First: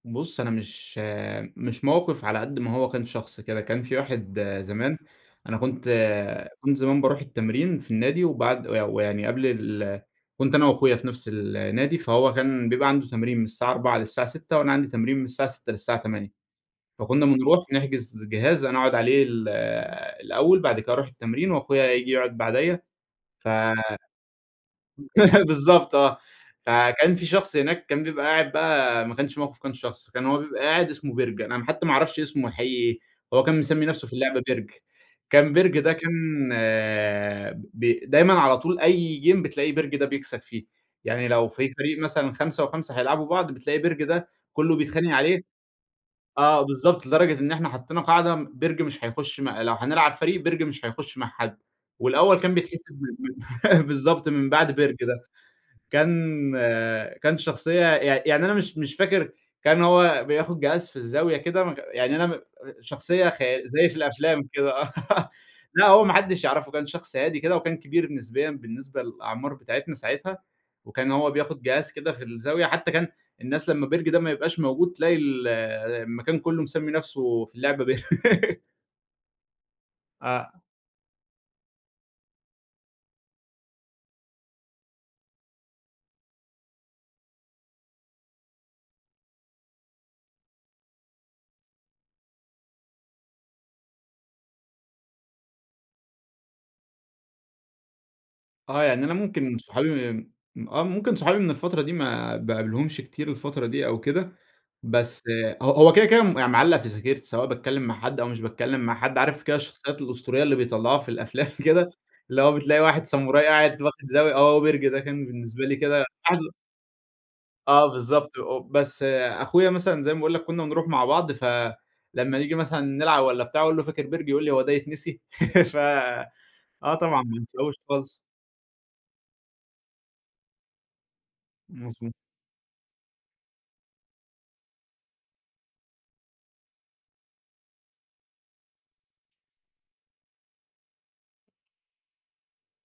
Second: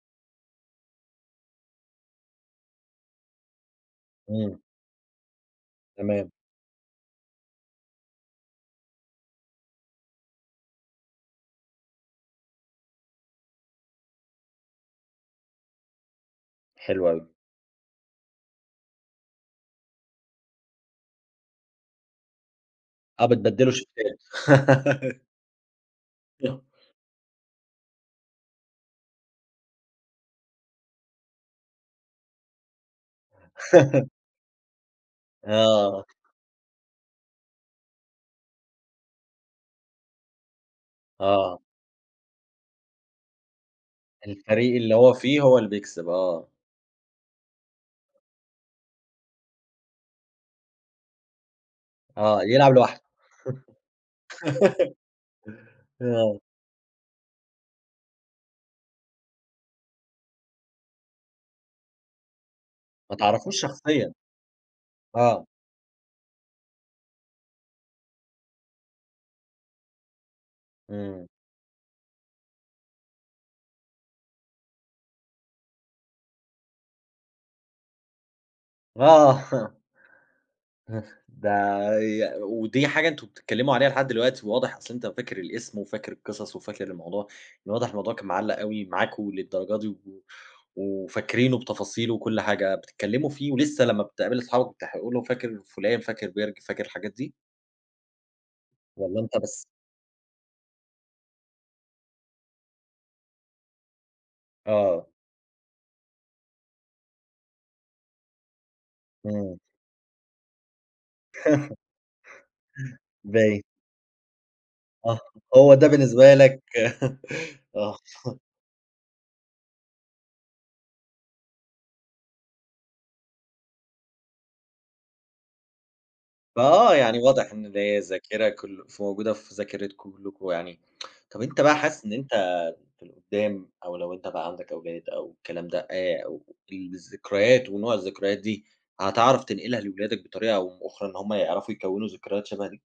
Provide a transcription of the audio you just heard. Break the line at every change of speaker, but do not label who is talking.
بُصّ، أنا مش مش موقف على قدّ ما هو كان شخص كده، كان في واحد
إمم.
زمان أنا كنت
تمام.
كنت زمان باروح التمرين في النادي، وبعد وي ويعني قبل ال كنت أنا واخويا في نَفس النادي، فهو كان بيبقى عنده تمرين من الساعة 16:00 للساعة 18:00 وأنا عندي تمرين من الساعة 18:00 للساعة 20:00،
حلو
فكنا
أوي.
بنروح نحجز جهاز أنا أقعد عليه ال الأول، بعد كده أروح التمرين واخويا ييجي يقعد بعديَّ،
آه
ف
بتبدّلوا الشيفات.
بالضبط آه،
[unintelligible]
فكان في شخص هناك كان بيبقى قاعد بقى ما كانش موقف كان شخص، كان هو بيبقى قاعد اسمه بِرج، أنا حتى ما اعرفش اسمه الحقيقي إيه، هو كان مِسمّي نَفسه في اللعبة بِرج، كان بِرج ده
آه.
كان ب دايمًا على طول أي جيم بتلاقي بِرج ده بيكسب فيه، يعني لو
آه.
في فريق مثلًا 5 و5 هيلاعبوا بعض، بتلاقي بِرج ده كلّه
الفريق اللي
بيتخانق
هو
عليه،
فيه هو اللي بيكسب، آه.
آه بالضبط، لدرجة إن إحنا حطّينا قاعدة م بِرج مش هيخش م لو هنلعب فريق بِرج مش هيخش مع حد، والأول
آه
كان
يلعب
بيتحسب
لوحده.
[unintelligible] بالضبط من بعد بِرج ده،
آه.
كان كان شخصية يع يعني أنا مش مش فاكر كان هو بياخد جهاز في الزاوية كده م يعني أنا م
ما
شخصية
تعرفهوش
خيا زي في
شخصيًا.
الأفلام كده، آه
آه.
لأ هو ما حدّش يعرفه، كان شخص هادي كده وكان كبير نسبيًا بالنسبة للأعمار بتاعتنا ساعتها، وكان
إمم.
هو بياخد جهاز كده في الزاوية، حتى كان الناس لمّا بِرج ده ما يبقاش موجود تلاقي ال المكان كلّه مِسمّي نَفسه في اللعبة بر
آه.
آه.
[unintelligible] ده ي ودي حاجة أنتم بتتكلموا عليها لحد دلوقتي، واضح أصلًا أنت فاكر الاسم وفاكر القصص وفاكر الموضوع، من الواضح الموضوع كان معلّق أوي معاكم للدرجة دي، و وفاكرينه بتفاصيله وكُلّ حاجة، بتتكلموا فيه ولسه لمّا بتقابل أصحابك بتح قولوا فاكر فلان، فاكر بِرج، فاكر الحاجات دي؟
آه يعني أنا
والّا أنت
ممكن
بس؟
صحابي ام آه ممكن صحابي من الفترة دي ما باقابلهمش كتير الفترة دي أو كده،
آه.
بس ه هو كده كده م معلّق في ذاكرتي سواء باتكلم مع حد أو مش باتكلم مع حد، عارف كده
إمم.
الشخصيات الأسطورية اللي بيطلّعوها في الأفلام كده؟ اللي هو بتلاقي واحد ساموراي
باين.
قاعد واخد زاوية، آه هو بِرج ده
آه،
كان بالنسبة
هو
لي
ده
كده.
بالنسبة
[unintelligible]
لك
آه
آه.
بالضبط أ بس أخويا مثلًا زي ما باقول لك كنا بنروح مع بعض، فلمّا نيجي مثلًا نلعب والّا بتاع أقول له: "فاكر بِرج؟"، يقول لي: "هو ده يتنسي؟"، ف آه
فآه يعني
طبعًا ما
واضح إن
انساهوش
ده هي
خالص.
الذاكرة كل فموجودة في ذاكِرتكم كلّكم يعني، طب أنت بقى حاسس
مضبو
إن أنت في القدام أو لو أنت بقى عندك أولاد أو الكلام ده، آآ، أو تل الذكريات ونوع الذكريات دي هتعرف تنقلها لولادك بطريقة أو بأخرى إن هُم يعرفوا يكَوّنوا ذكريات شبه دي؟